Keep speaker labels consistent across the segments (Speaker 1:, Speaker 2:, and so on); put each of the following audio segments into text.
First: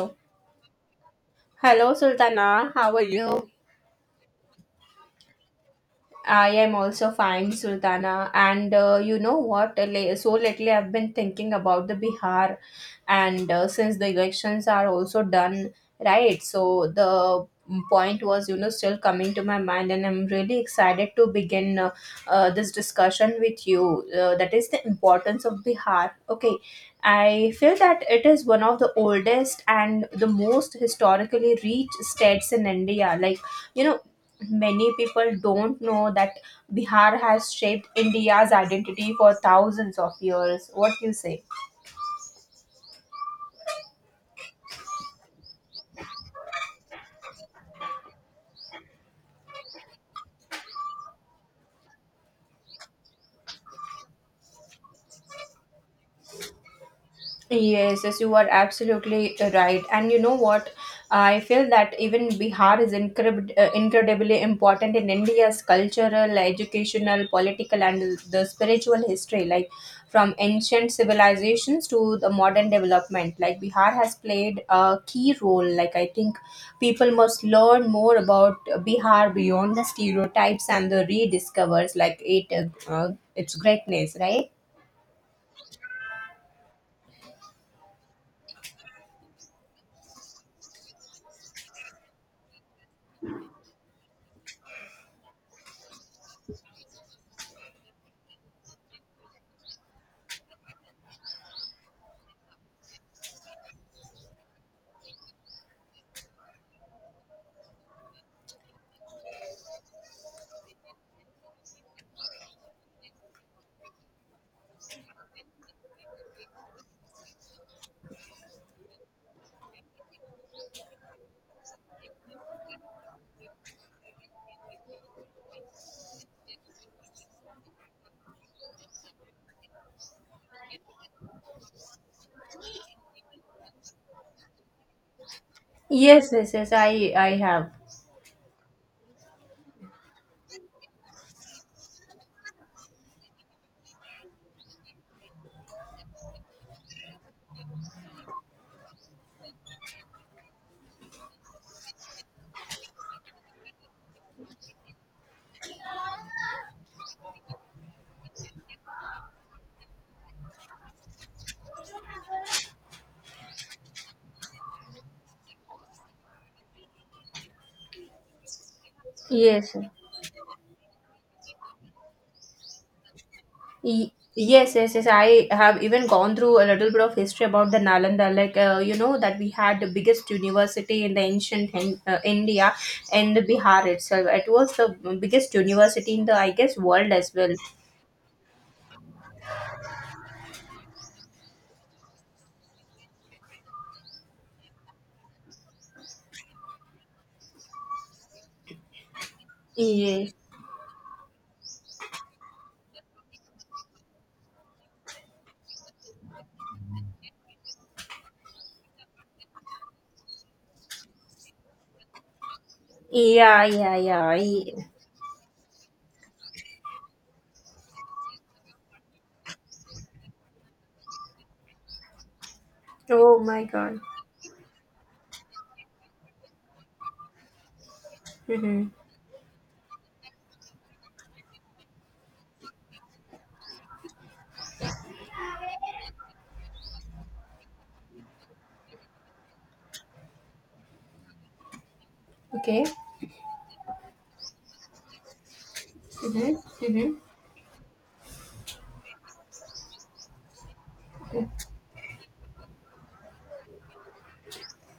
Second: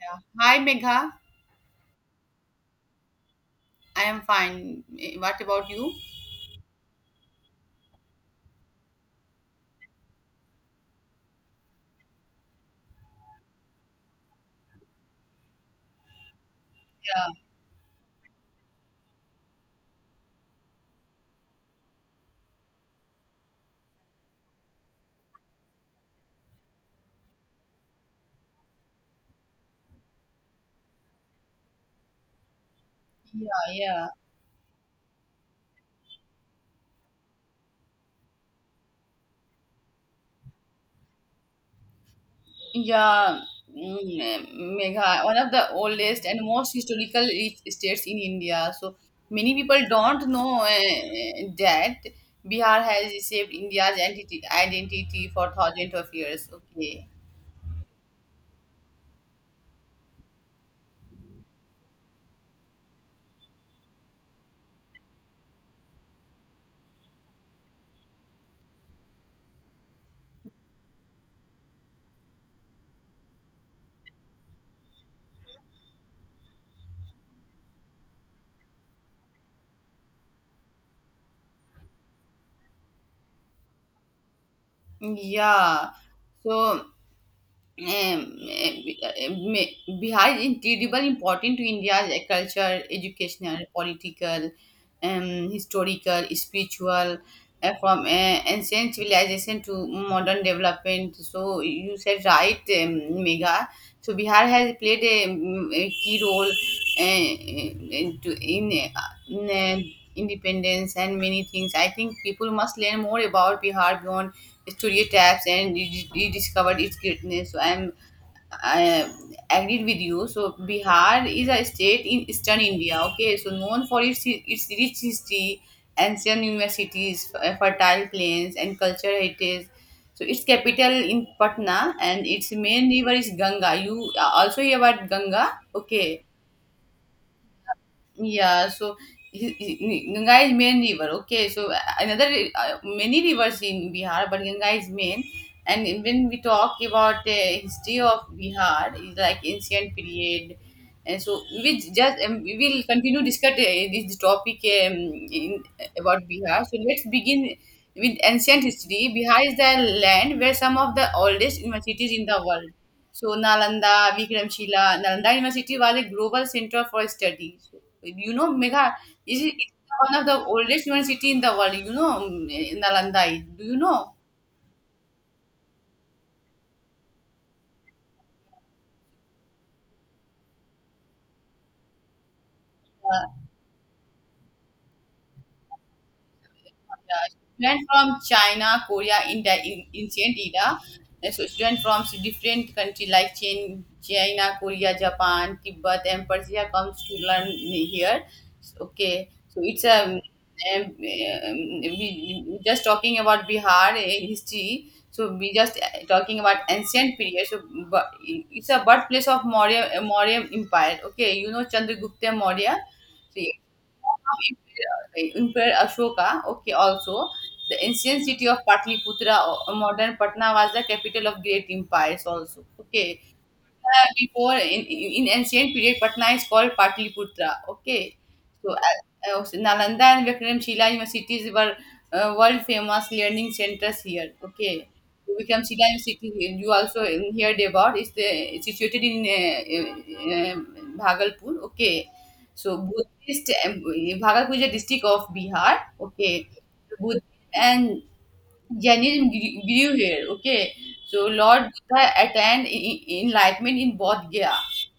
Speaker 1: Yeah. Hi, Megha.
Speaker 2: Hello, Sultana. How are you?
Speaker 1: I am fine. What about you?
Speaker 2: I am also fine, Sultana. And you know what? So lately, I've been thinking about the Bihar, and since the elections are also done, right? So
Speaker 1: Yeah,
Speaker 2: the point was, you know, still coming to my mind, and I'm really excited to begin this discussion with you. That is the importance of Bihar. Okay, I feel that it is one of the oldest and the most historically rich states in India. Like
Speaker 1: yeah,
Speaker 2: you know,
Speaker 1: yeah.
Speaker 2: many people don't know that Bihar has shaped India's identity for thousands of years. What do you say?
Speaker 1: Yeah, mm, eh, Megha, one of the oldest and most historical rich states in India. So many people don't know that Bihar has shaped India's identity for thousands of years. Okay.
Speaker 2: Yes, yes, you are absolutely right. And you know what? I feel that even Bihar is incredibly important in India's cultural, educational, political, and the spiritual history. Like from ancient civilizations to the modern development, like Bihar has played a key role. Like I think people must learn more about Bihar beyond the stereotypes and the rediscovers like it, its greatness, right?
Speaker 1: Yeah. So um, eh, Bihar is incredibly important to India's e, culture, educational, political, historical, spiritual, from ancient civilization to modern development. So you said right, Mega. So Bihar has played a key role uh, in, in, uh, in independence and many things. I think people must learn more about Bihar beyond studio taps and rediscovered its greatness. So I agreed with you. So Bihar is a state in eastern India. Okay, so known for its rich history, ancient universities, fertile plains, and cultural heritage. So its capital in Patna and its main river is Ganga. You also hear about Ganga? Okay,
Speaker 2: Yes, yes, yes. I have.
Speaker 1: yeah, so he- he- Ganga is main river. Okay, so another many rivers in Bihar, but Ganga is main. And when we talk about history of Bihar, is like ancient period, and so we just we will continue discuss this topic in about Bihar. So let's begin with ancient history. Bihar is the land where some of the oldest universities in the world, so Nalanda, Vikramshila. Nalanda University was a global center for study. So, you know, Megha, this is
Speaker 2: Yes.
Speaker 1: it's one of the oldest university in the world. You know, Nalanda. Do you
Speaker 2: Y-
Speaker 1: know?
Speaker 2: Yes, yes, yes. I have even gone through a little bit of history about the Nalanda, like you know that we had the biggest university in the ancient India
Speaker 1: Uh,
Speaker 2: and the Bihar itself. It was the biggest university in the, I guess, world
Speaker 1: yeah,
Speaker 2: as well.
Speaker 1: students from China, Korea, India, in ancient era. And so students from different country like China, Korea, Japan, Tibet, and Persia comes to learn here. So, okay, so it's a
Speaker 2: Yes.
Speaker 1: we just talking about Bihar history. So we just talking about ancient period. So but it's a birthplace of Maurya Empire. Okay, you know Chandragupta Maurya. So
Speaker 2: Yeah, yeah, yeah, yeah.
Speaker 1: Emperor Ashoka, okay, also the ancient city of Patliputra, or modern Patna, was the capital of great empires. Also, okay,
Speaker 2: Oh my God.
Speaker 1: before in ancient period Patna is called Patliputra. Okay, so
Speaker 2: Mm-hmm.
Speaker 1: uh, Nalanda and Vikramshila universities were world famous learning centers here. Okay, so Vikramshila University you also heard about is the situated in Bhagalpur. Okay, so
Speaker 2: Okay.
Speaker 1: buddhist Bhagalpur is a district of Bihar. Okay,
Speaker 2: Mm-hmm. Mm-hmm.
Speaker 1: Buddhist and Jainism grew here. Okay, so Lord Buddha attained enlightenment in Bodh Gaya.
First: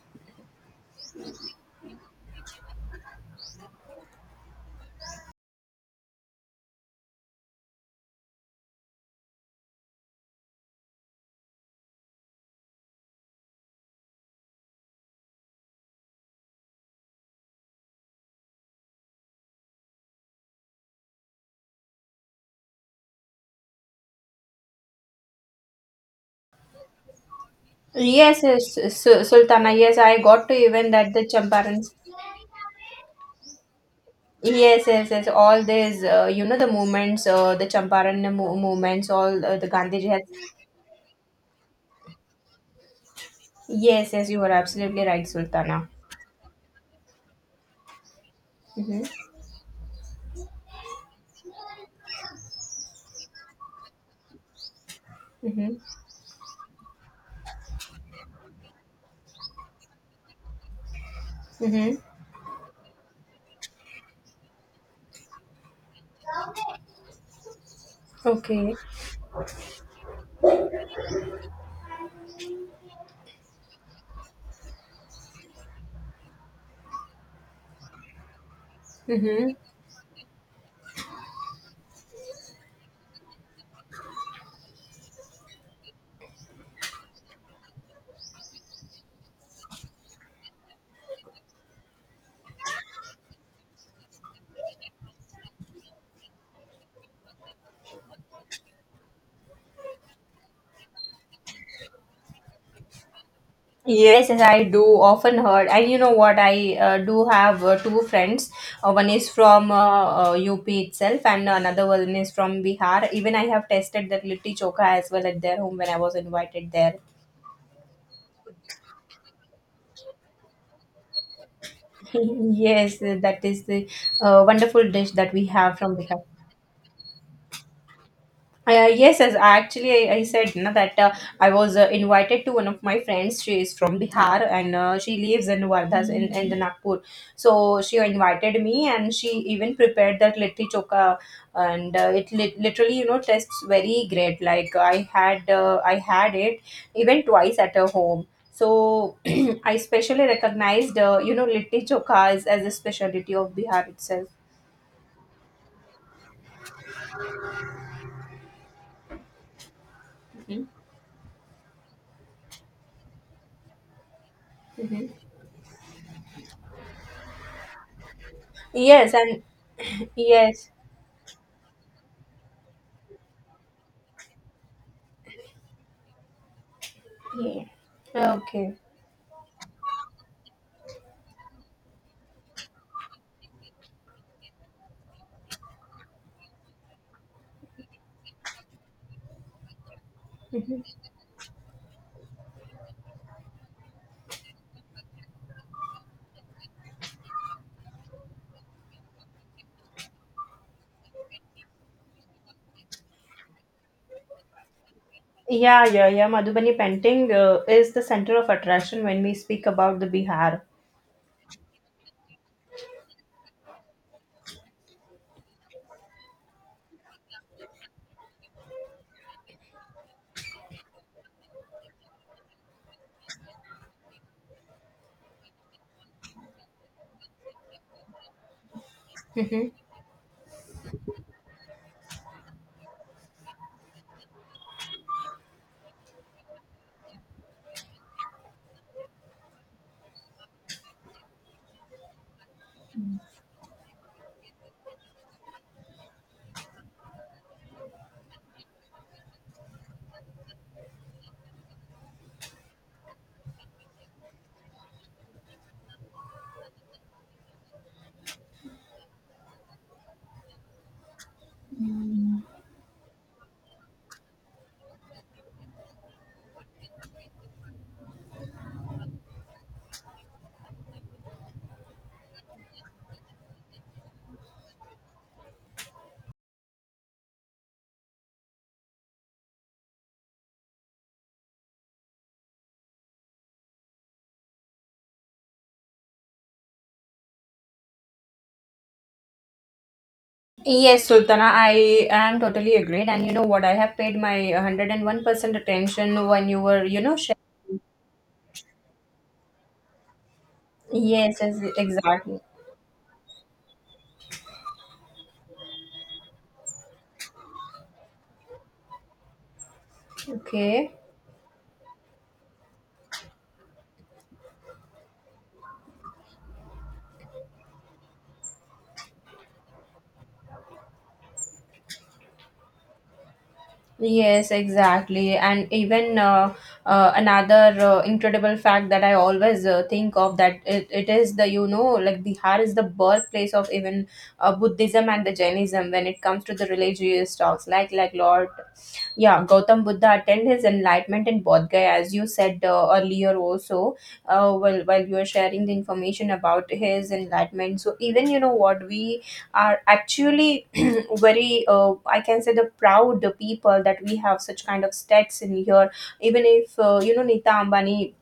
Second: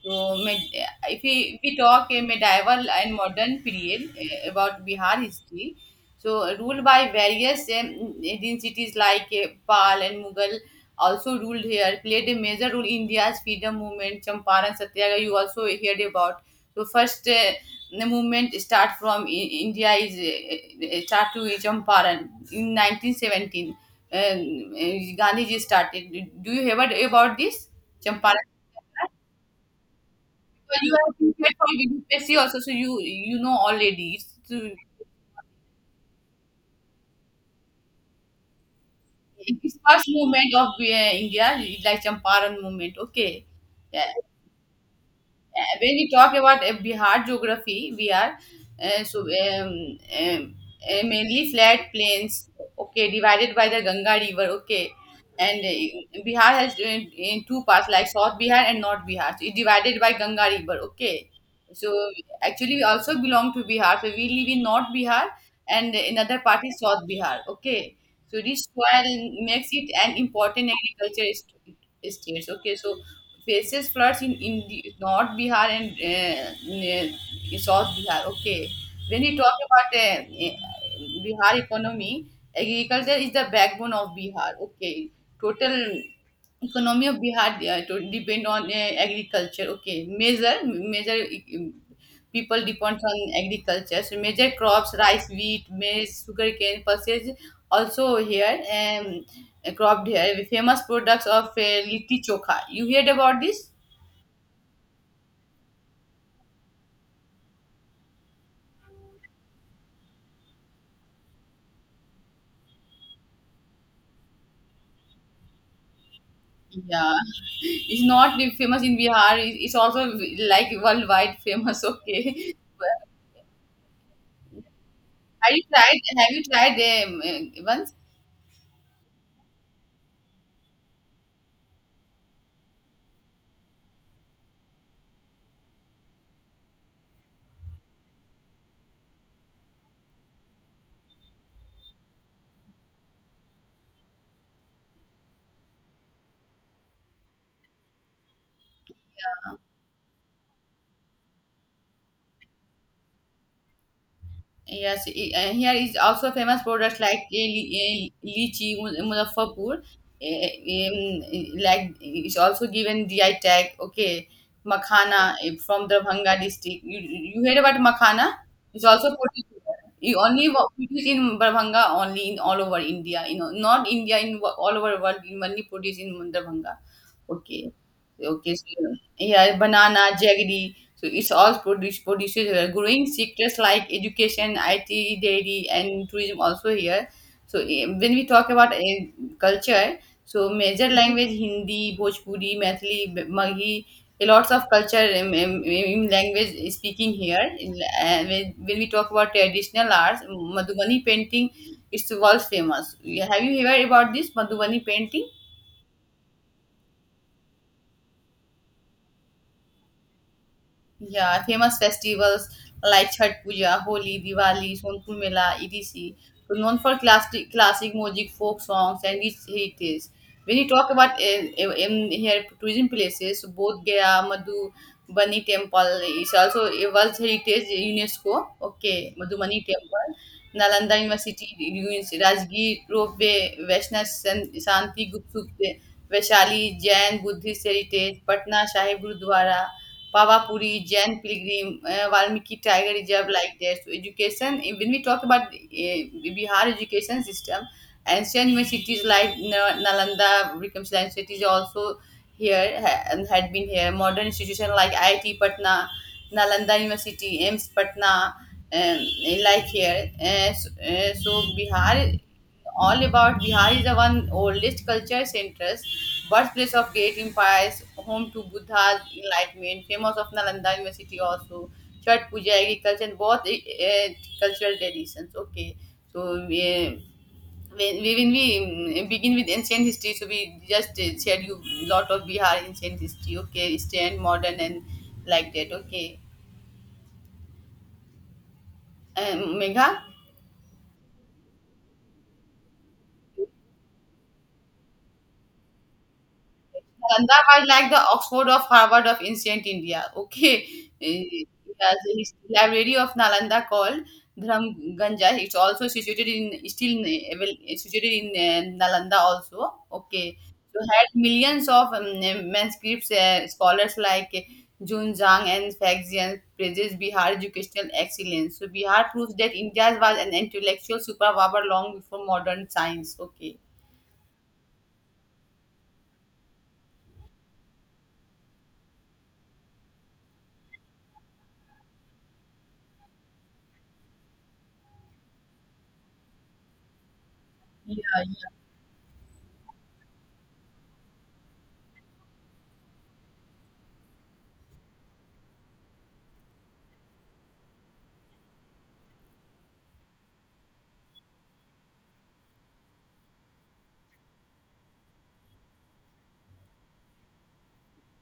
Speaker 1: So, if we talk a medieval and modern period about Bihar history, so ruled by various cities like Pal and Mughal, also ruled here, played a major role in India's freedom movement, Champaran Satyagraha. You also heard about. So first the movement start from India is start to Champaran in 1917. Uh, Gandhiji started. Do you heard about this
Speaker 2: Yes,
Speaker 1: Champaran?
Speaker 2: yes, Sultana. Yes, I got to
Speaker 1: Because
Speaker 2: even
Speaker 1: you
Speaker 2: that
Speaker 1: have
Speaker 2: the
Speaker 1: prepared for
Speaker 2: Champaran.
Speaker 1: UPSC also, so you know already.
Speaker 2: Yes, yes, yes. All these, you know, the movements, the Champaran movements, all the
Speaker 1: It's first
Speaker 2: Gandhiji has.
Speaker 1: movement of India, like Champaran movement. Okay, yeah.
Speaker 2: Yes, yes, you are absolutely right, Sultana.
Speaker 1: When we talk about Bihar geography, we are uh, so
Speaker 2: Mm-hmm.
Speaker 1: um, um, mainly flat plains. Okay, divided by the Ganga River. Okay, and
Speaker 2: Mm-hmm.
Speaker 1: Bihar has in two parts like South Bihar and North Bihar. So it's divided by Ganga River. Okay, so
Speaker 2: Mm-hmm.
Speaker 1: actually we also belong to Bihar. So we live in North Bihar and another part is South Bihar. Okay, so this
Speaker 2: Okay.
Speaker 1: soil makes it an important agriculture states. Okay, so faces floods in the North Bihar and South Bihar. Okay. When we
Speaker 2: Mm-hmm.
Speaker 1: talk about Bihar economy, agriculture is the backbone of Bihar. Okay. Total economy of Bihar to depend on agriculture. Okay. Major, people depends on agriculture. So major crops, rice, wheat, maize, sugarcane, pulses also here. Cropped hair, with famous products of litti chokha. You heard about this?
Speaker 2: Yes, yes, I do often heard, and you know what? I do have two friends. One is from UP itself, and another one is from Bihar. Even I have tasted that litti choka as well at their home when I was invited there.
Speaker 1: Yeah, it's not famous in Bihar. It's also like worldwide famous. Okay,
Speaker 2: Yes, that is the wonderful dish that we
Speaker 1: have you
Speaker 2: have from
Speaker 1: tried?
Speaker 2: the
Speaker 1: Have you tried once?
Speaker 2: yes, as actually I said, you know, that I was invited to one of my friends. She is from Bihar and she lives in Wardha in the Nagpur. So she invited me and she even prepared that litti choka and it lit literally, you know, tastes very great. Like I had it even twice at her home. So I specially recognized you know, litti choka as a specialty of Bihar itself.
Speaker 1: Yes, here is also famous products like lychee, Muzaffarpur.
Speaker 2: Mhm.
Speaker 1: Like it's also given GI tag. Okay,
Speaker 2: Mhm.
Speaker 1: makhana from Darbhanga district. You heard about makhana? It's also
Speaker 2: Yes, and
Speaker 1: produced here. You only
Speaker 2: yes.
Speaker 1: produce in Darbhanga, only in all over India. You know, not India in all over world. You only produce in Darbhanga.
Speaker 2: Yeah.
Speaker 1: Okay, okay. So,
Speaker 2: Okay.
Speaker 1: yeah, banana, jaggery. So it's all produces growing sectors like education, IT, dairy, and tourism also here. So when we talk about culture, so major language Hindi, Bhojpuri, Mathili, Maghi, a lots of culture in language speaking here. When we talk about traditional arts, Madhubani painting is world famous. Yeah, have you heard about this Madhubani painting?
Speaker 2: Yeah, yeah, yeah. Madhubani painting is the center of attraction when we speak about the Bihar.
Speaker 1: Yeah, famous festivals like Chhath Puja, Holi, Diwali, Sonpur Mela, etc. So known for classic music, folk songs, and its heritage. When you talk about in here tourism places, so both Gaya, Madhu, Bani Temple is also a World Heritage UNESCO. Okay, Madhubani Temple, Nalanda University ruins, Rajgir Ropeway, Shanti Gupt Vaishali Jain Buddhist Heritage, Patna Sahib Gurudwara. Pavapuri, Jain Pilgrim, Valmiki Tiger Reserve, like that. So education, when we talk about Bihar education system, ancient universities like Nalanda, Vikramshila Institute is also here and had been here. Modern institutions like IIT Patna, Nalanda University, AIMS Patna, um, like here. So, so Bihar. All about Bihar is the one oldest culture centers, birthplace of great empires, home to Buddha's enlightenment, famous of Nalanda University also, Chhat Puja, agriculture, and both cultural traditions. Okay, so when we begin with ancient history, so we just shared you lot of Bihar ancient history. Okay, Eastern, modern, and like that. Okay, Megha.
Speaker 2: Yes, Sultana, I am totally agreed. And you know what? I have paid my 101% attention when you were, you know, sharing.
Speaker 1: Gandhar was like the Oxford of Harvard of ancient India. Okay.
Speaker 2: Yes,
Speaker 1: Eh,
Speaker 2: yes,
Speaker 1: yeah, so his
Speaker 2: exactly.
Speaker 1: library of Nalanda called Dharamganja. It's also situated in still in it's situated in Nalanda also. Okay. So
Speaker 2: Okay.
Speaker 1: had millions of manuscripts, scholars like Jun Zhang and Faxian praises Bihar educational excellence. So Bihar proves that India was an intellectual superpower long before modern science. Okay.
Speaker 2: Yes, exactly. And even another incredible fact that I always think of that it is the, you know, like Bihar is the birthplace of even Buddhism and the Jainism when it comes to the religious talks. Like Lord, yeah, Gautam Buddha attained his enlightenment in Bodh Gaya, as you said earlier also, while you were sharing the information about his enlightenment. So even, you know, what we are actually very I can say the proud people that we have such kind of stats in here, even if you know, Nita Ambani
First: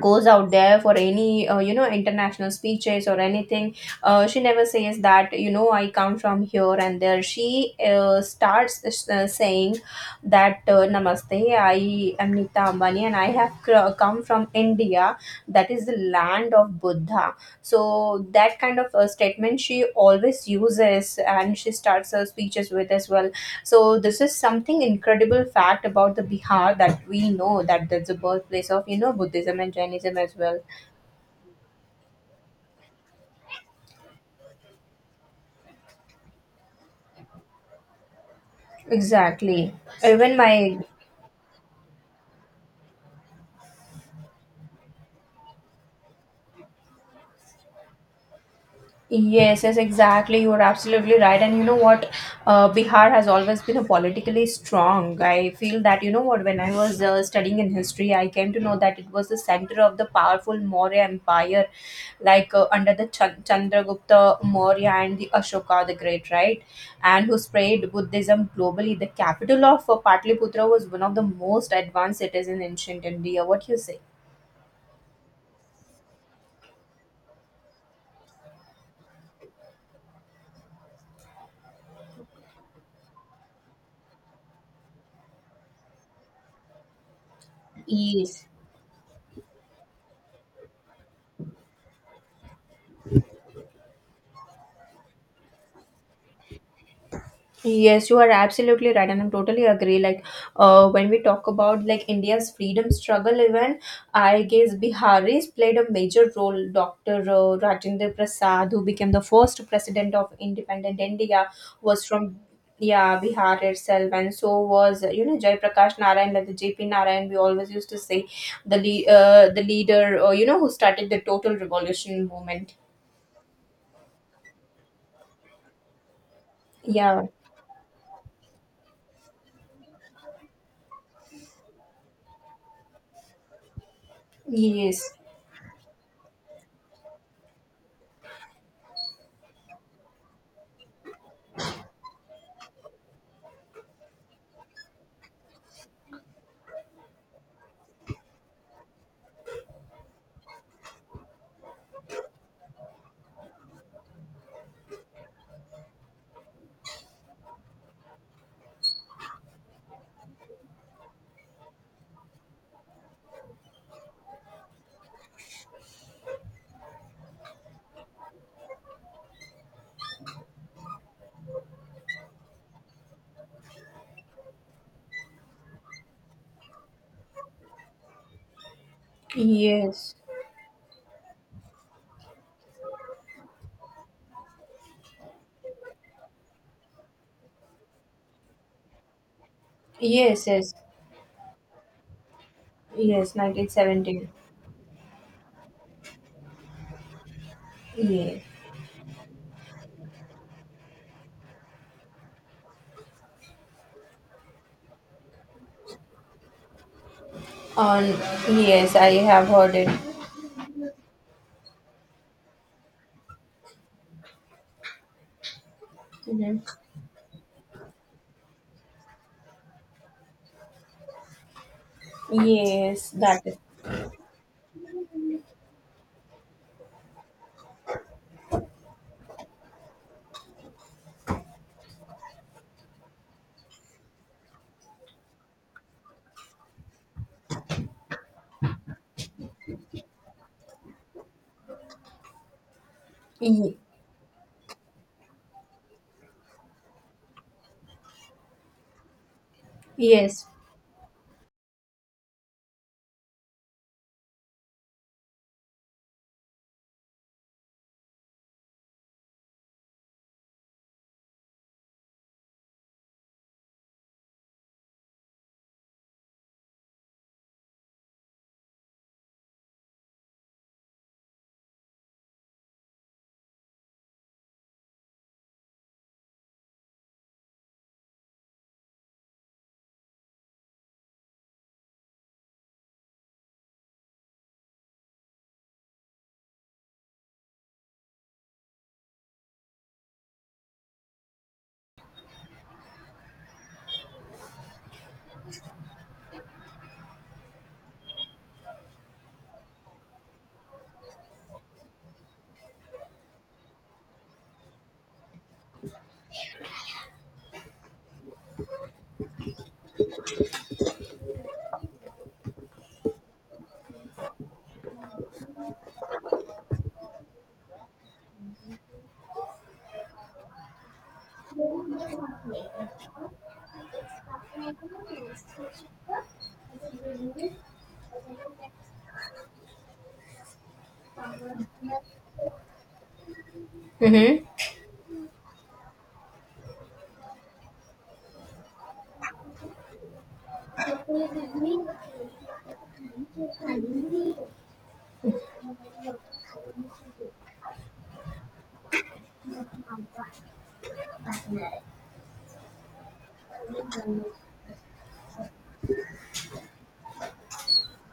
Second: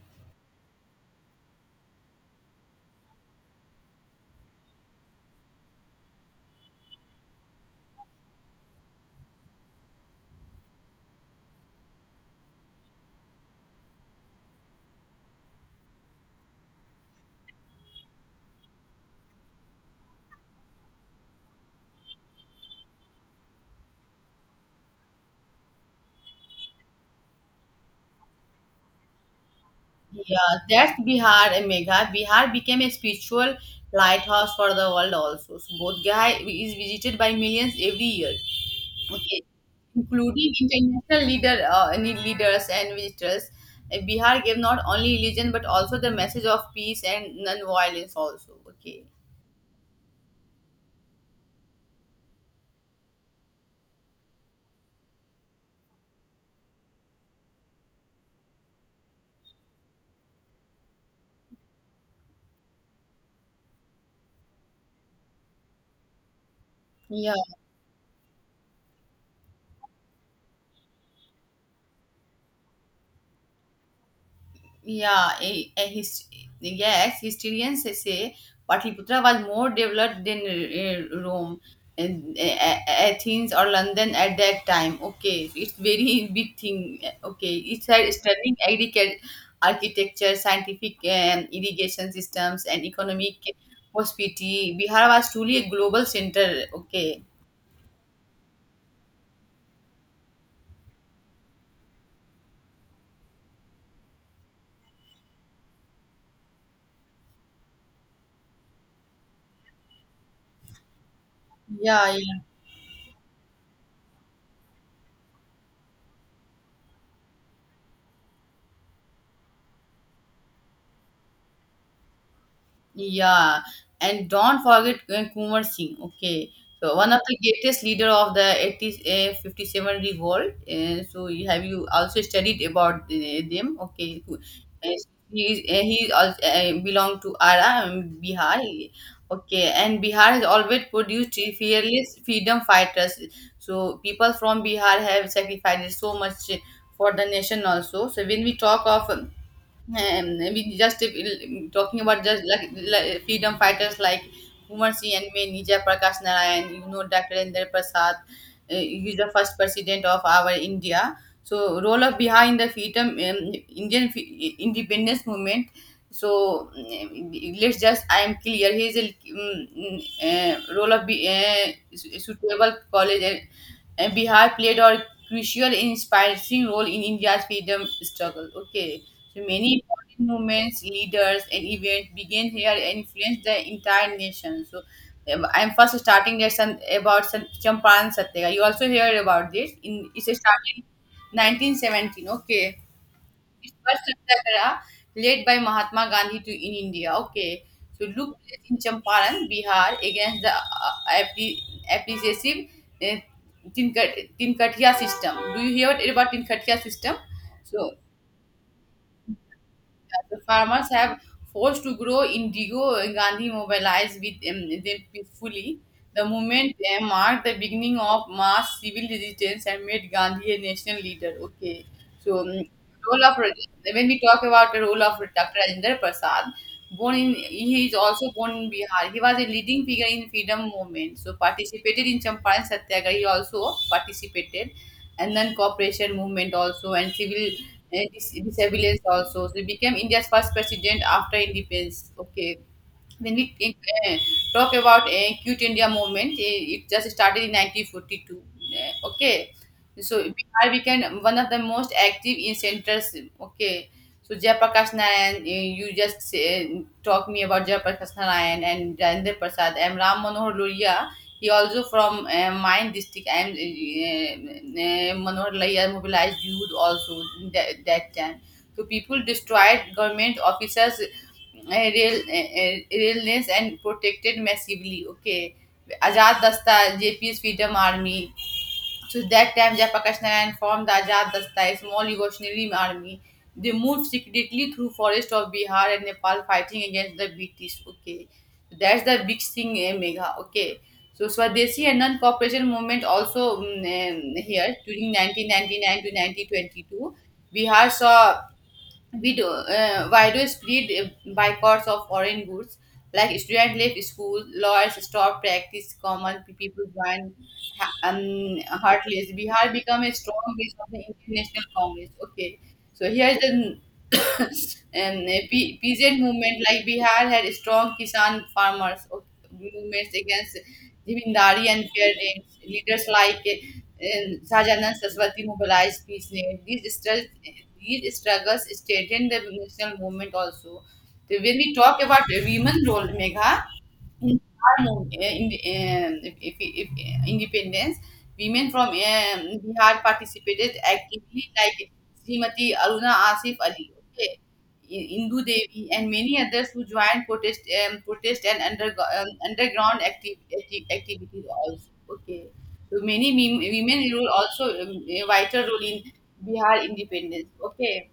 Speaker 2: goes out there for any you know, international speeches or anything. She never says that you know, I come from here and there. She starts saying that namaste, I am Nita Ambani and I have come from India, that is the land of Buddha. So that kind of a statement she always uses, and she starts her speeches with as well. So this is something incredible fact about the Bihar that we know, that that's the birthplace of, you know, Buddhism and Jainism as
Speaker 1: Yeah,
Speaker 2: well.
Speaker 1: that's Bihar and Megha. Bihar became a spiritual lighthouse for the world also. So Bodh Gaya is visited by millions every year. Okay,
Speaker 2: Exactly. Even
Speaker 1: including
Speaker 2: my
Speaker 1: international leader, need leaders and visitors. Bihar gave not only religion but also the message of peace and non-violence also. Okay.
Speaker 2: yes, yes, exactly. You're absolutely right. And you know what? Bihar has always been a politically strong. I feel that, you know what, when I was studying in history, I came to know that it was the center of the powerful Maurya Empire, like under the Chandragupta Maurya and the Ashoka the Great, right? And
Speaker 1: Yeah.
Speaker 2: who spread Buddhism globally. The capital of Patliputra was one of the most advanced cities in ancient India. What do you say?
Speaker 1: Yeah, a, a hist- yes, historians say Patliputra was more developed than Rome, and Athens or London at that time. Okay, it's very big thing. Okay, it had
Speaker 2: Yes,
Speaker 1: stunning agriculture, architecture, scientific irrigation systems, and economic prosperity. Bihar was truly a global center. Okay.
Speaker 2: yes, you are absolutely right, and I'm totally agree. Like, when we talk about like India's freedom struggle event, I guess Biharis played a major role. Doctor Rajendra Prasad, who became the first president of independent India, was
Speaker 1: Yeah,
Speaker 2: from, yeah, Bihar itself, and so was, you know, Jai Prakash Narayan, like the JP Narayan. We always used to say the leader, you know, who started the total revolution movement.
Speaker 1: yeah, and don't forget Kumar Singh. Okay, so one of
Speaker 2: Yeah.
Speaker 1: the greatest leader of the '80s, 57 revolt. So have you also studied about them? Okay, uh,
Speaker 2: Yes.
Speaker 1: he is he also, belong to Ara, Bihar. Okay, and Bihar has always produced fearless freedom fighters. So people from Bihar have sacrificed so much for the nation also. So when we talk of we just if, talking about just like freedom fighters like Kumar Singh and me, Nija Prakash Narayan, you know, Dr. Indra Prasad, he's the first president of our India. So role of Bihar in the freedom Indian independence movement. So let's just I am clear. He is a role of suitable college. And Bihar played a crucial, inspiring role in India's freedom struggle. Okay. So many
Speaker 2: Yes.
Speaker 1: important movements, leaders, and events began here and influenced the entire nation. So I'm first starting at some about some Champaran Satyagraha. You also hear about this. In it's
Speaker 2: Yes. Yes.
Speaker 1: started 1917. Okay,
Speaker 2: Yes,
Speaker 1: it's first
Speaker 2: 1917.
Speaker 1: Satyagraha led by Mahatma Gandhi to in India. Okay, so look
Speaker 2: Yes.
Speaker 1: in Champaran, Bihar, against the appre- appreciative uh, Tinkatia system. Do you hear about Tinkatia system? So
Speaker 2: On yes, I have heard it.
Speaker 1: the farmers have forced to grow indigo. Gandhi mobilized with them peacefully. The
Speaker 2: Hmm.
Speaker 1: movement marked the beginning of mass civil resistance and made Gandhi a national leader. Okay, so
Speaker 2: Yes,
Speaker 1: role of
Speaker 2: that is.
Speaker 1: when we talk about the role of Dr. Rajendra Prasad, born in he is also born in Bihar. He was a leading figure in freedom movement. So participated in Champaran Satyagraha. He also participated and then cooperation movement also and civil and disabilities also. So he became India's first president after independence. Okay, When we
Speaker 2: Ye-
Speaker 1: take, uh, talk about Quit India movement, it just started in 1942. Okay, so
Speaker 2: yes.
Speaker 1: Bihar became one of the most active in centers. Okay, so Jayaprakash Narayan, you just say, talk me about Jayaprakash Narayan and Rajendra Prasad. I'm Ram Manohar Loria. He also from mine district. I'm Manohar Loria mobilized youth also in that time. So people destroyed government officers rail रेलनेस and protected massively okay Azad Dasta JP's freedom army. So that time Jayaprakash Narayan formed the Azad Dasta, a small revolutionary army. They moved secretly through forest of Bihar and Nepal, fighting against the British. Okay, so that's the big thing, Mega, okay. So Swadeshi and non cooperation movement also, here during 1999 to 1922 Bihar saw we do widows plead boycotts of foreign goods, like students left school, lawyers stop practice, common people join. Heartless Bihar become a strong base of the international congress. Okay, so here's the and PZ movement, like Bihar had strong Kisan farmers movements against zamindari and fair rains. Leaders like Sajanand Saswati mobilized peace. Name. These struggles strengthened the national movement also. So when we talk about women role, Megha, in
Speaker 2: Mm-hmm.
Speaker 1: Bihar, the, if, independence, women from Bihar participated actively, like Srimati Aruna Asif Ali, okay, Indu Devi, and many others who joined protest, protest and under, underground activities also. Okay, so many women role also a vital role in Bihar independence. Okay.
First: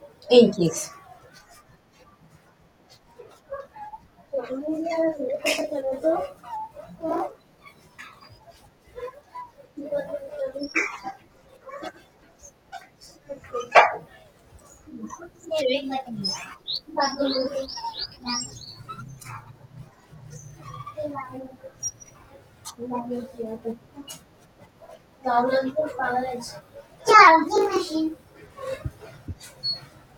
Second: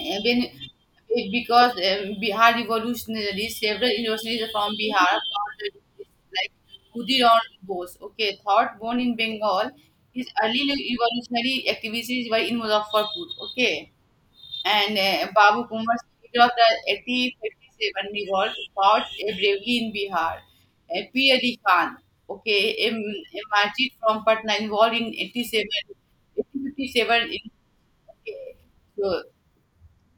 Speaker 1: When
Speaker 2: Yes.
Speaker 1: because Bihar revolutionary, several universities from Bihar founded like Khudiram Bose, okay, thought born in Bengal, his early revolutionary activities were in Muzaffarpur, okay, and Babu Kumar's leader of the 1857 revolt fought bravely in Bihar. P. Ali Khan, okay, a martyr from Patna involved in 87, 1857 in, okay, so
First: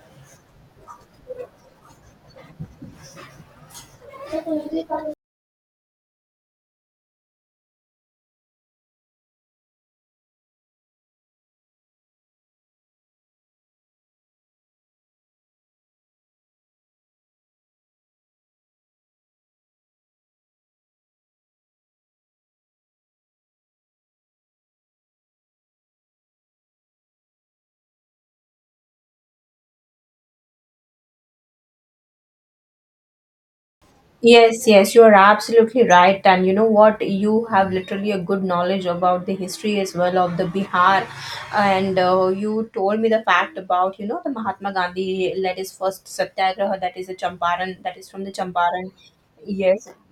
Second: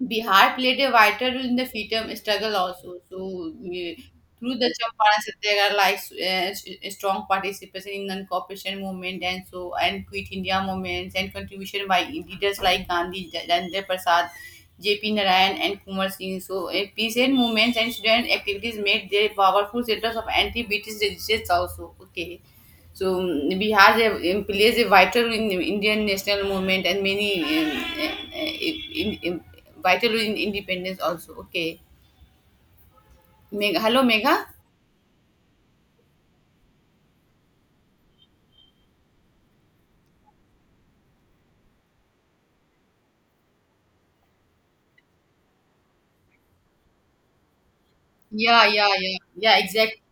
Speaker 1: Bihar played a vital role in the freedom struggle also. So, through the Champaran Satyagraha, like strong participation in non-cooperation movement and so and Quit India movements and contribution by leaders like Gandhi, Jandar Prasad, J.P. Narayan and Kumar Singh. So, peace and movements and student activities made their powerful centers of anti-British resistance also. Okay. So Bihar plays a vital role in Indian national movement and many uh, uh, in, in, vital role in independence also. Okay, Meg, hello Megha.
Speaker 2: Yes, yes, you are absolutely right. And you know what? You have literally a good knowledge about the history as well of the Bihar. And you told me the fact about, you know, the Mahatma Gandhi led his first satyagraha, that is the Champaran, that is from the
Speaker 1: Yeah, yeah,
Speaker 2: Champaran.
Speaker 1: yeah, yeah.
Speaker 2: Yes.
Speaker 1: Exactly.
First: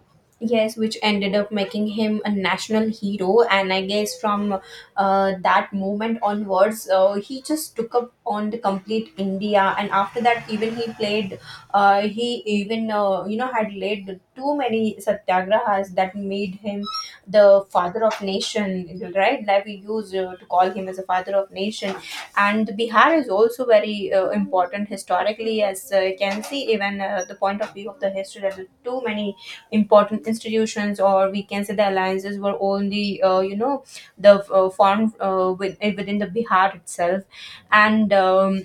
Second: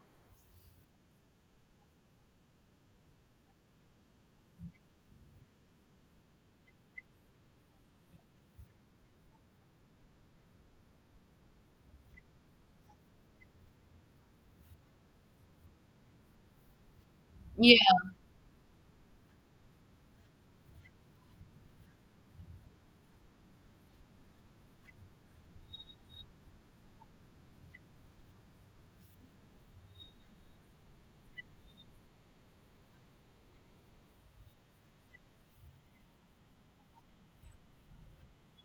Speaker 2: Yes, which ended up making him a national hero. And I guess from that moment onwards, he just took up on the complete India. And after that, even he played he even you know, had led too many satyagrahas that made him the father
Speaker 1: Yeah,
Speaker 2: of nation, right? Like we use to call him as a father of nation. And Bihar is also very important historically, as you can see even the point of view of the history. There too many important institutions, or we can say the alliances were only you know, the formed within the Bihar itself, and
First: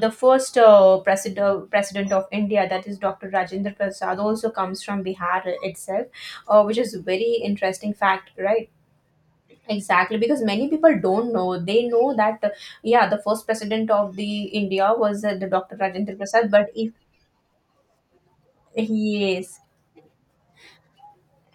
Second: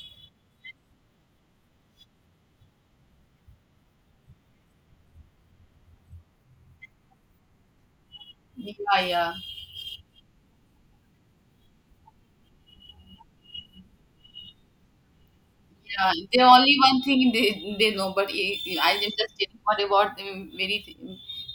Speaker 2: the first president of India, that is Dr. Rajendra Prasad, also comes from Bihar itself, which is very interesting fact, right?
Speaker 1: yeah, yeah.
Speaker 2: Exactly, because many people don't know. They know that, yeah, the first president of the India was the Dr.
Speaker 1: Yeah,
Speaker 2: Rajendra
Speaker 1: they
Speaker 2: Prasad, but
Speaker 1: only
Speaker 2: if
Speaker 1: one thing they know, but I am just
Speaker 2: he
Speaker 1: telling what about very th-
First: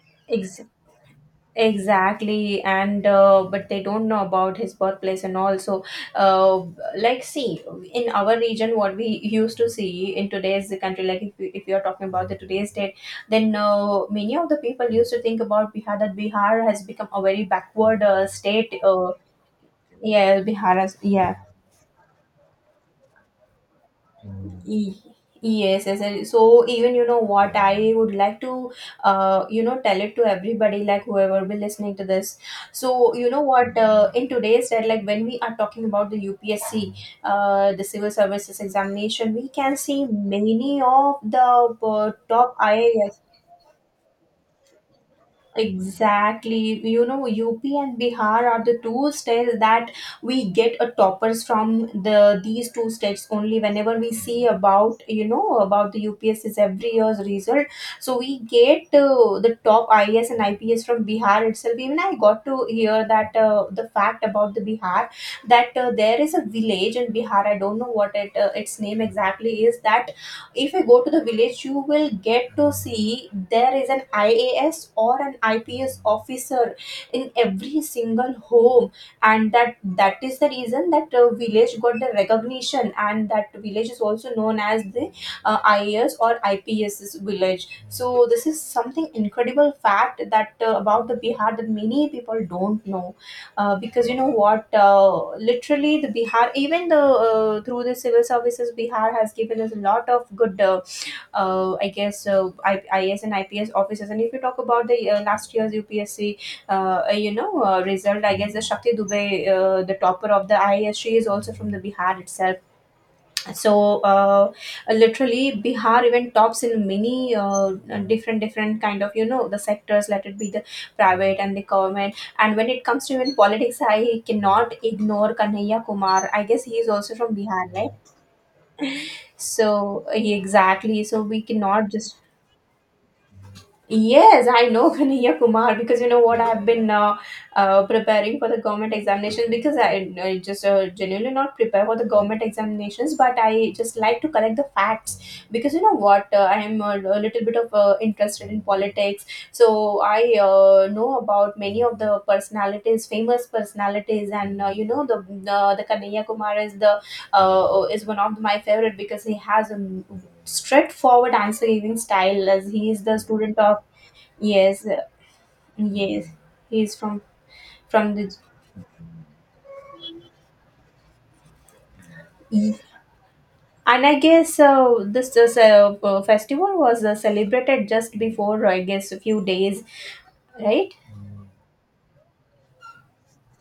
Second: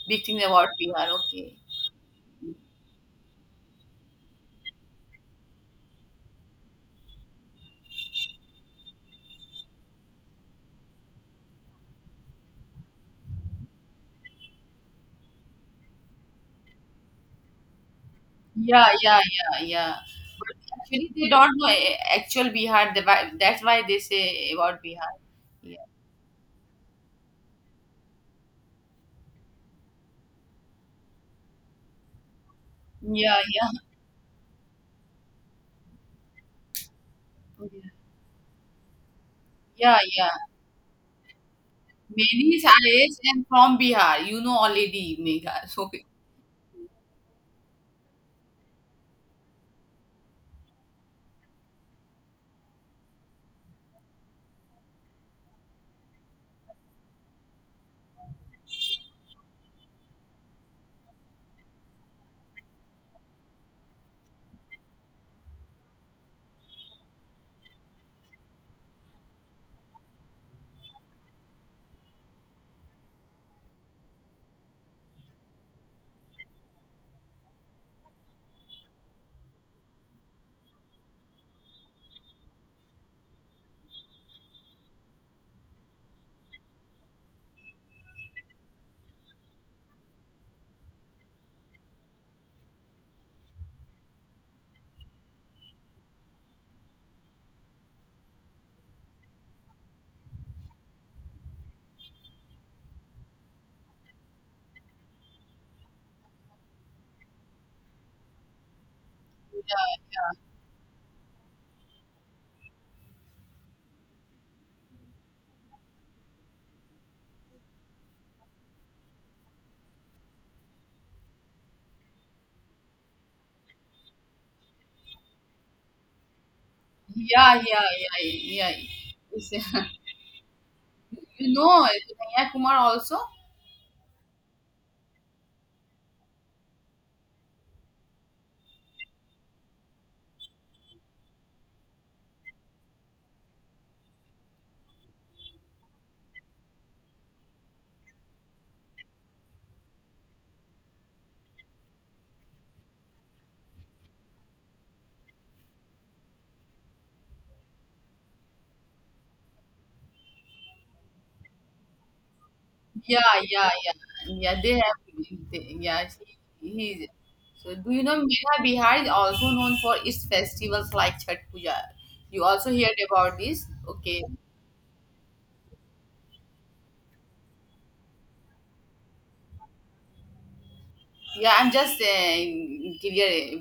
Speaker 1: big thing
Speaker 2: is.
Speaker 1: about Bihar. Okay.
Speaker 2: Exactly, and but they don't know about his birthplace and all. So, uh, like, see, in our region, what we used to see in today's country, like, if, if you're talking about the today's date, then many of the people used to think about Bihar that Bihar has become a very backward state.
Speaker 1: Yeah, yeah, yeah, yeah.
Speaker 2: Yeah,
Speaker 1: But
Speaker 2: Bihar has,
Speaker 1: actually, they
Speaker 2: yeah.
Speaker 1: don't know actual Bihar. The that's why they say about
Speaker 2: Ye-
Speaker 1: Bihar. Yeah.
Speaker 2: yes, yes. And so even you know what I would like to, you know, tell it to everybody, like whoever be listening to this. So you know
Speaker 1: Yeah,
Speaker 2: what,
Speaker 1: yeah.
Speaker 2: in today's that like when we are talking about the UPSC, the Civil Services Examination, we can
Speaker 1: Yeah,
Speaker 2: see
Speaker 1: yeah.
Speaker 2: many of the top
Speaker 1: Mehndi is IS
Speaker 2: IAS.
Speaker 1: and from Bihar. You know already, Megha. So
Speaker 2: Exactly. You know, UP and Bihar are the two states that we get a toppers from the these two states only whenever we see about, you know, about the UPSC's every year's result. So we get the top IAS and IPS from Bihar itself. Even I got to hear that the fact about the Bihar that there is a village in Bihar. I don't know what it its name exactly is. That If you go to the village, you will get to see there is an ias or an ips officer in every single home. And that is the reason that village got the recognition, and that village is also known as the ias or ips village. So this is something incredible fact that about the bihar that many people don't know, because you know what, literally the bihar even the through the civil services, bihar has given us a lot of good IAS and ips officers. And if you talk about the last year's upsc result, I guess the shakti dubey, the topper of the ias, she is also from the bihar itself. so uh, Literally bihar even tops in many different different kind of you know the sectors, let it be the private and the government. And when it comes to even politics, I cannot ignore kanhaiya kumar. I guess he is also from
Speaker 1: yeah,
Speaker 2: bihar,
Speaker 1: yeah,
Speaker 2: right?
Speaker 1: yeah, yeah. It's,
Speaker 2: So yeah, exactly, so we
Speaker 1: you know
Speaker 2: cannot just.
Speaker 1: Kanhaiya Kumar also?
Speaker 2: Yes, I know Kanhaiya Kumar, because you know what, I've been preparing for the government examination. Because I just genuinely not prepare for the government examinations, but I just like to collect the facts, because you know what, I am a little bit of interested in politics, so I know about many of the personalities, famous personalities. And you know the Kanhaiya Kumar is the is one of my favorite, because he has a straightforward answer giving style, as he is the
Speaker 1: Yeah,
Speaker 2: student
Speaker 1: yeah,
Speaker 2: of.
Speaker 1: yeah. Yeah, they
Speaker 2: Yes,
Speaker 1: have they, yeah,
Speaker 2: yes, he's
Speaker 1: he
Speaker 2: from
Speaker 1: so do you
Speaker 2: from
Speaker 1: know
Speaker 2: the.
Speaker 1: Megha Bihar is also known for its festivals like Chhat Puja. You also heard about this?
Speaker 2: And I
Speaker 1: Okay.
Speaker 2: guess this festival was celebrated just before I guess a few days, right?
Speaker 1: Yeah, I'm just clear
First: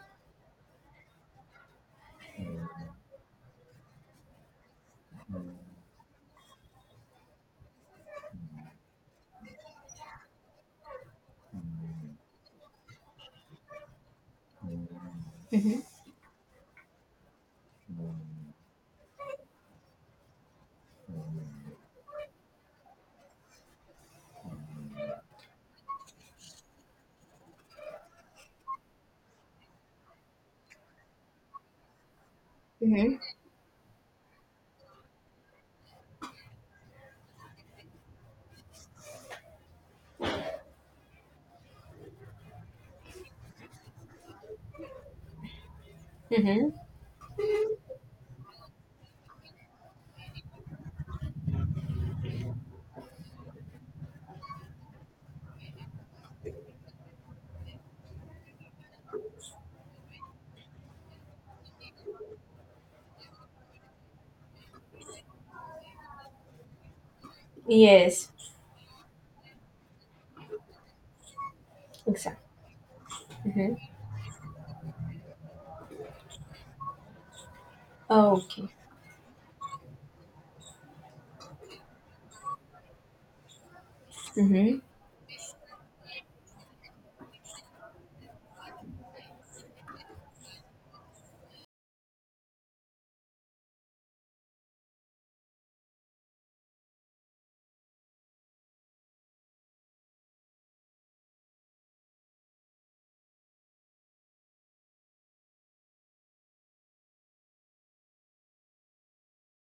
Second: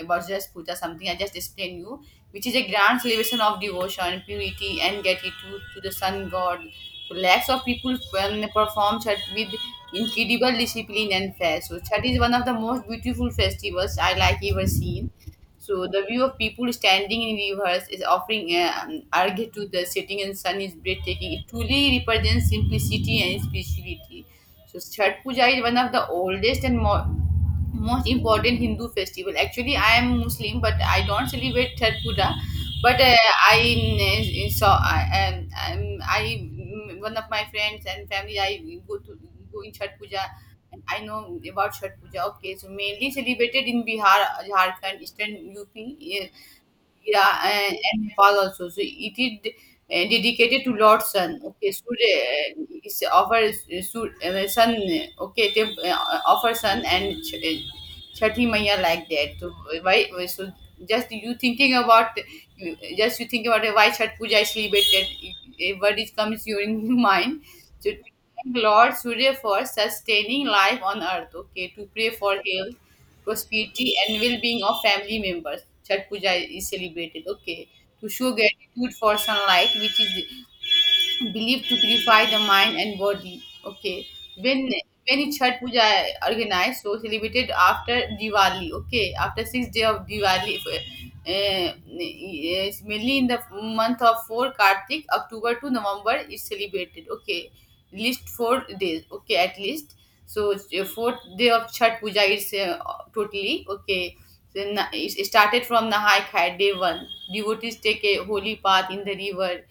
Speaker 1: about just puja something I just explained you, which is a grand celebration of devotion, purity, and gratitude to the sun god. So lakhs of people perform Chhat with incredible discipline and faith. So Chhat is one of the most beautiful festivals I like ever seen.
Speaker 2: Mm-hmm.
Speaker 1: So the view of people standing in rivers is offering argh to the setting and sun is breathtaking. It truly represents simplicity and spirituality. So Chhath Puja is one of the oldest and more most important Hindu festival. Actually, I am Muslim, but I don't celebrate Chhath Puja. But
Speaker 2: Mm-hmm.
Speaker 1: I saw one of my friends and family I go to go in Chhath Puja. And I know about Chhath Puja. Okay, so mainly celebrated in Bihar, Jharkhand, Eastern UP,
Speaker 2: Mm-hmm.
Speaker 1: yeah, and Nepal also. So it is dedicated to Lord Sun. Okay, Surya is offer well, Sun. Okay, they uh, offer Sun and Chhathi Maiya like that. So why? So just you thinking about just you thinking about why Chhat Puja is celebrated. A word is comes during mind. So to
Speaker 2: Yes,
Speaker 1: thank Lord Surya for sustaining life on earth. Okay, to pray for
Speaker 2: exactly.
Speaker 1: health
Speaker 2: Mm-hmm.
Speaker 1: prosperity and well-being of family members. Chhat Puja is celebrated. Okay, to show
Speaker 2: Okay.
Speaker 1: gratitude for sunlight, which is believed to purify the mind and body. Okay. When
Speaker 2: Mm-hmm.
Speaker 1: when Chhat Puja organized, so celebrated after Diwali. Okay, after 6 day of Diwali, mainly in the month of four Kartik, October to November is celebrated. Okay, least 4 days. Okay, at least. So fourth day of Chhat Puja is totally okay. So, it started from Nahai Khai, day one. Devotees take a holy path in the river,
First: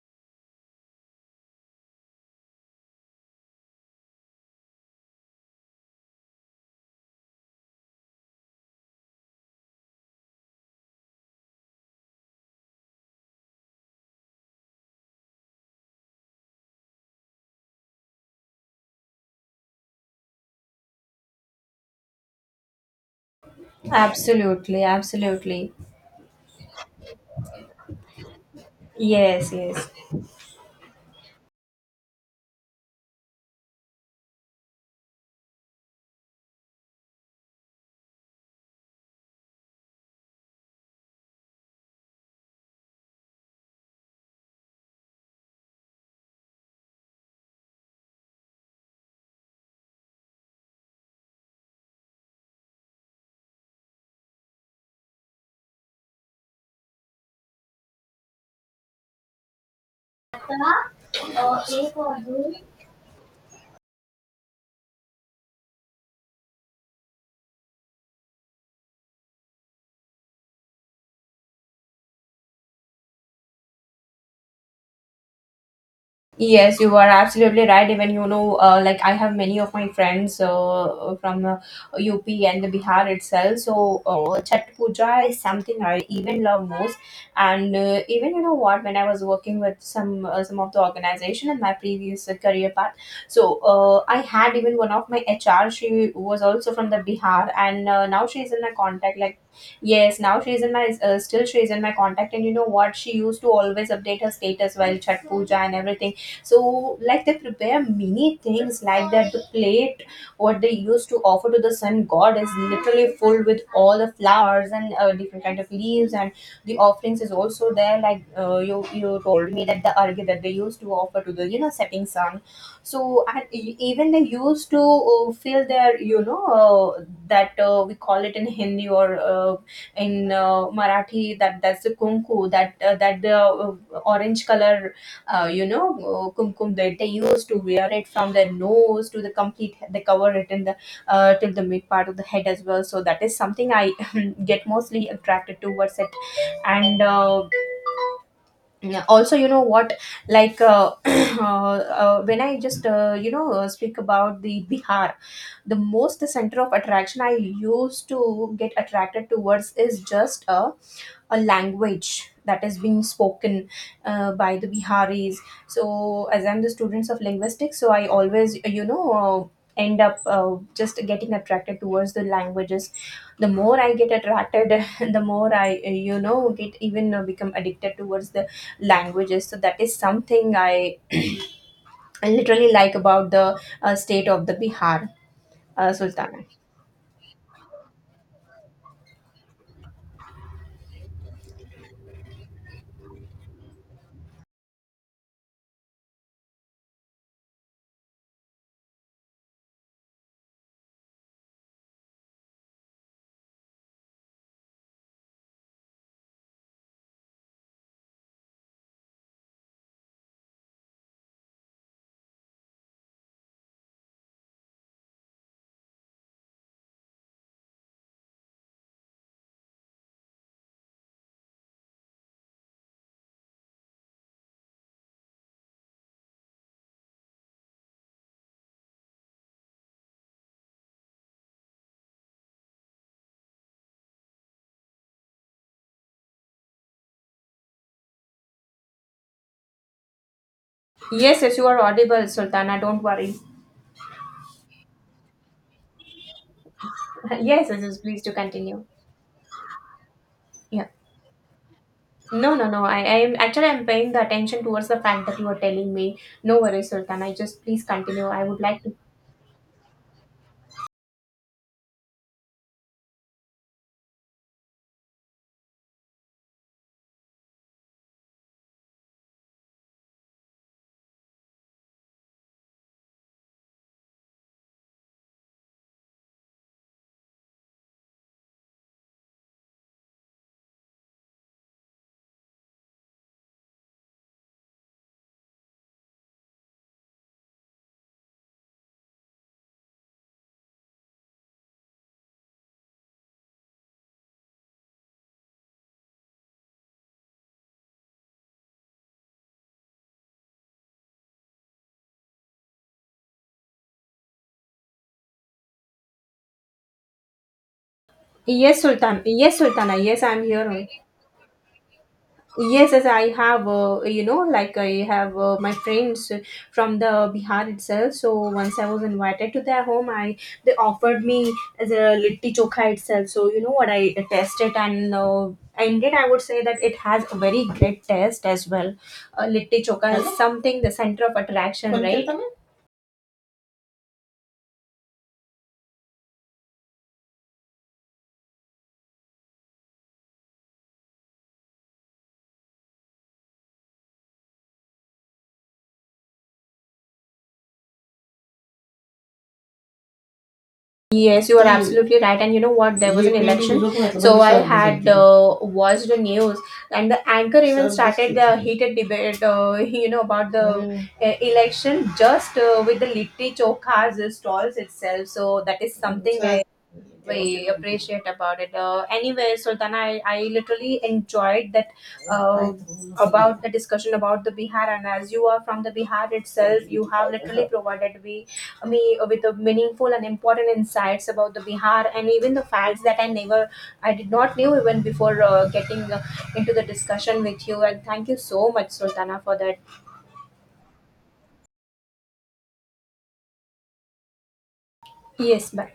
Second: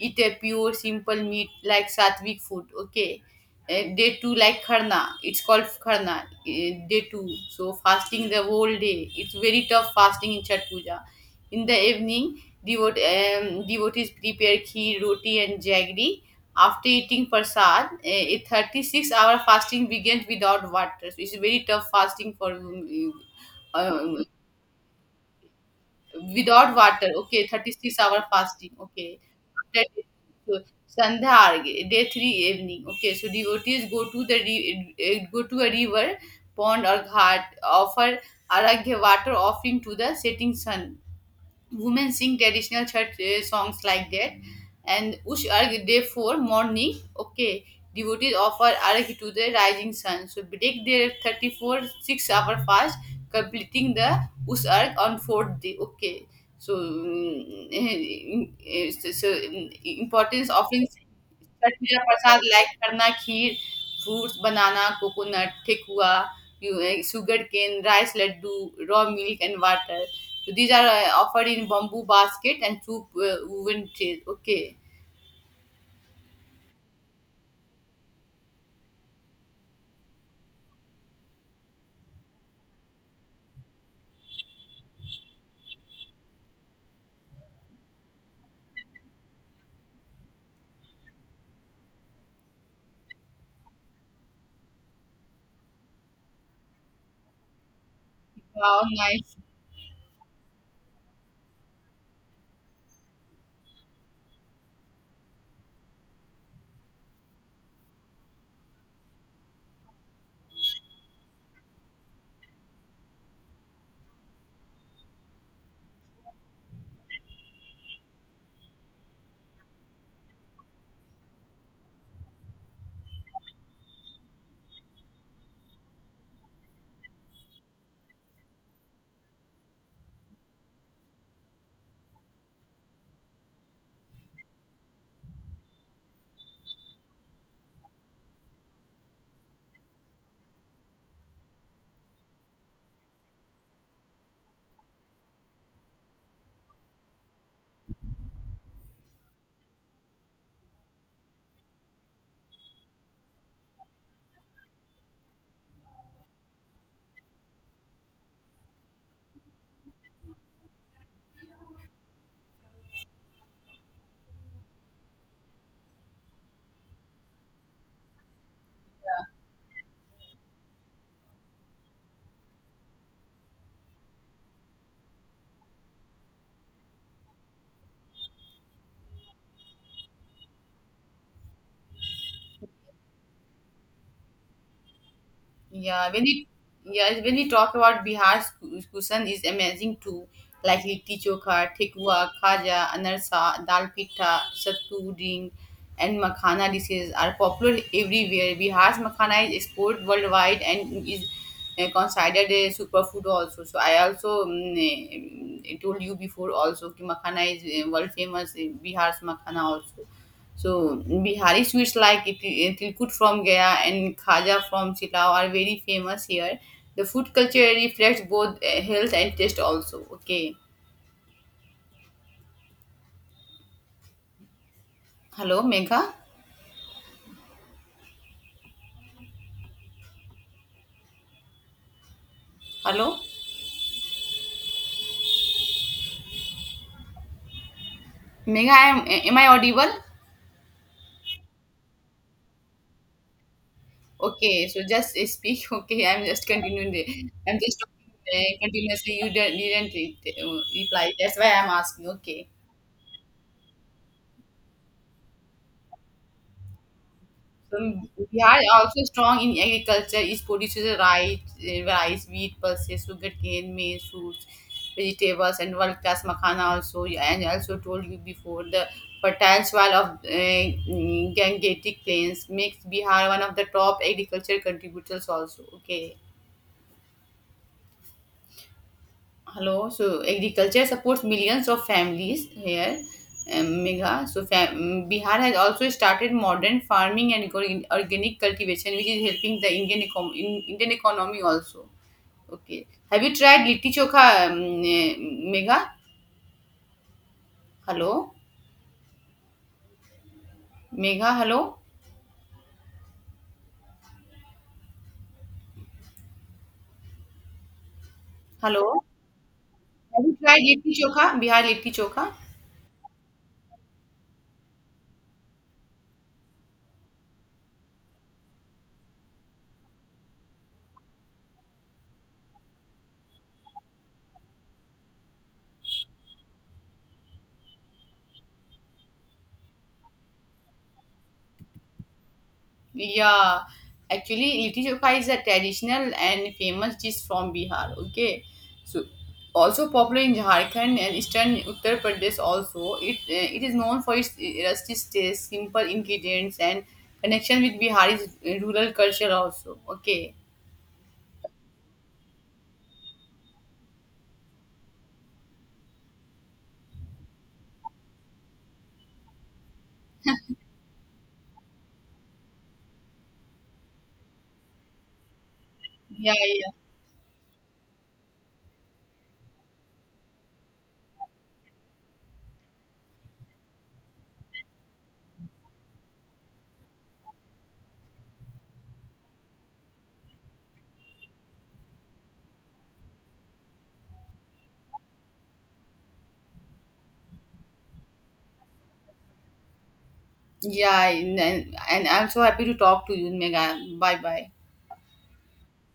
Speaker 1: eat a pure simple meat like sattvic food, okay. Day two like kharna, it's called kharna, day two, so fasting the whole day. It's very tough fasting in chat puja. In the evening devotees prepare kheer, roti and jaggery. After eating prasad, a 36-hour fasting begins without water, so it's very tough fasting for um,
Speaker 2: Absolutely, absolutely.
Speaker 1: without water, okay, 36-hour fasting, okay.
Speaker 2: Yes,
Speaker 1: That
Speaker 2: yes.
Speaker 1: is so, Sandhya Argya, day three evening, okay. So devotees go to the go to a river, pond or ghat, offer aragya water offering to the setting sun. Women sing traditional church songs like that. And ush arg day 4 morning, okay, devotees offer arg to the rising sun, so break their 34 6 hour fast, completing the ush arg on fourth day, okay. So, so, importance offering Chhath puja prasad like करना kheer fruits banana coconut thekua sugarcane rice laddu raw milk and water. So these are offered in bamboo basket and two woven chairs. Okay.
Speaker 2: Yes, you are absolutely right. Even you know, like I have many of my friends from UP and the Bihar itself. So Chhat Puja is something I even love most. And even you know what, when I was working with some of the organization in my previous career path, so I had even one of my HR. She was also from the Bihar, and now she is in my
Speaker 1: Wow,
Speaker 2: contact.
Speaker 1: nice.
Speaker 2: Like yes, now she is in my still she is in my contact. And you know what, she used to always update her status while Chhat Puja and everything. So like they prepare many things, like that the plate what they used to offer to the sun god is literally full with all the flowers and different kind of leaves. And the offerings is also there, like you told me that the argya that they used to offer to the you know setting sun. So and even they used to fill their you know that we call it in hindi or uh, in marathi that that's the kunku that that the uh, orange color you know kumkum that they used to wear it from their nose to the complete, they cover it in the till the mid part of the head as well. So that is something I get mostly attracted towards it. And yeah, also you know what, like when I just speak about the bihar, the most center of attraction I used to get attracted towards is just a language that is being spoken by the Biharis. So, as I'm the students of linguistics, so I always, you know, end up just getting attracted towards the languages. The more I get attracted, the more I, get even become addicted towards the languages. So that is something I literally like about the state of the Bihar,
Speaker 1: Yeah, when
Speaker 2: Sultana.
Speaker 1: we yeah, when we talk about Bihar's cuisine is amazing too, like litti chokha, tikwa, khaja, anarsa, dal pitta, sattu ding, and makhana dishes are popular everywhere. Bihar's makhana is exported worldwide and is considered a superfood also. So I also told you before also ki makhana is world famous, Bihar's makhana also. So Bihari sweets like Tilkut from Gaya and Khaja from Silao are very famous here. The food culture reflects both health and taste also. Okay. Hello, Megha. Hello, Megha. I am am I audible?
Speaker 2: Yes, yes, you are audible, Sultana. Don't worry.
Speaker 1: Okay. So just speak. Okay. I'm just continuing. The I'm
Speaker 2: Yes,
Speaker 1: just
Speaker 2: yes, yes,
Speaker 1: talking
Speaker 2: please do continue.
Speaker 1: continuously. You didn't
Speaker 2: Yeah.
Speaker 1: reply. That's why I'm asking. Okay.
Speaker 2: No, no, no. I am actually I'm paying the attention towards the fact that you are telling me. No worries, Sultana. I just please continue. I would
Speaker 1: Bihar
Speaker 2: like to.
Speaker 1: also strong in agriculture. It produces rice, wheat, pulses, sugarcane, maize, fruits, vegetables, and world class makhana also. Yeah, and I also told you before the fertile soil of Gangetic plains makes Bihar one of the top agriculture contributors also. Okay. Hello. So agriculture supports millions of families here. Megha. So Bihar has also started modern farming and organic cultivation, which is helping the Indian economy also. Okay. Have you tried litti chokha, um, eh, Megha? Hello, Megha. Hello,
Speaker 2: Yes,
Speaker 1: hello.
Speaker 2: Sultan. Yes, Sultana. Yes,
Speaker 1: Have you
Speaker 2: I'm here
Speaker 1: tried
Speaker 2: only.
Speaker 1: litti chokha? Bihar litti chokha.
Speaker 2: Yes, yes, I have, you know, like I have my friends from the Bihar itself. So once I was invited to their home, I they offered me as a litti chokha itself. So you know what, I tested and indeed I would say that it has a very great taste as well. Litti chokha is something the center of attraction, right?
Speaker 1: Yeah, actually, litti chokha is a traditional and famous dish from Bihar. Okay, so also popular in Jharkhand and eastern Uttar Pradesh. Also, it it is known for its rustic taste, simple ingredients, and connection with Bihari's rural culture. Also, okay.
Speaker 2: Yes, you are absolutely right. And you know what? There was an election. So I had watched the news, and the anchor even started the heated debate, you know, about the election just with the litti chokhas stalls itself. So that is
Speaker 1: Yeah,
Speaker 2: something very
Speaker 1: yeah,
Speaker 2: we appreciate about it. Anyway, Sultana, I literally enjoyed that uh, about the discussion about the Bihar. And as you are from the Bihar itself, you have literally provided me with a meaningful and important insights about the Bihar, and even the facts that I did not knew even before getting into the discussion with you. And thank you so much, Sultana, for that.
Speaker 1: yeah, and I'm so happy to talk to you, Mega. Bye, bye.
Speaker 2: Yes, bye.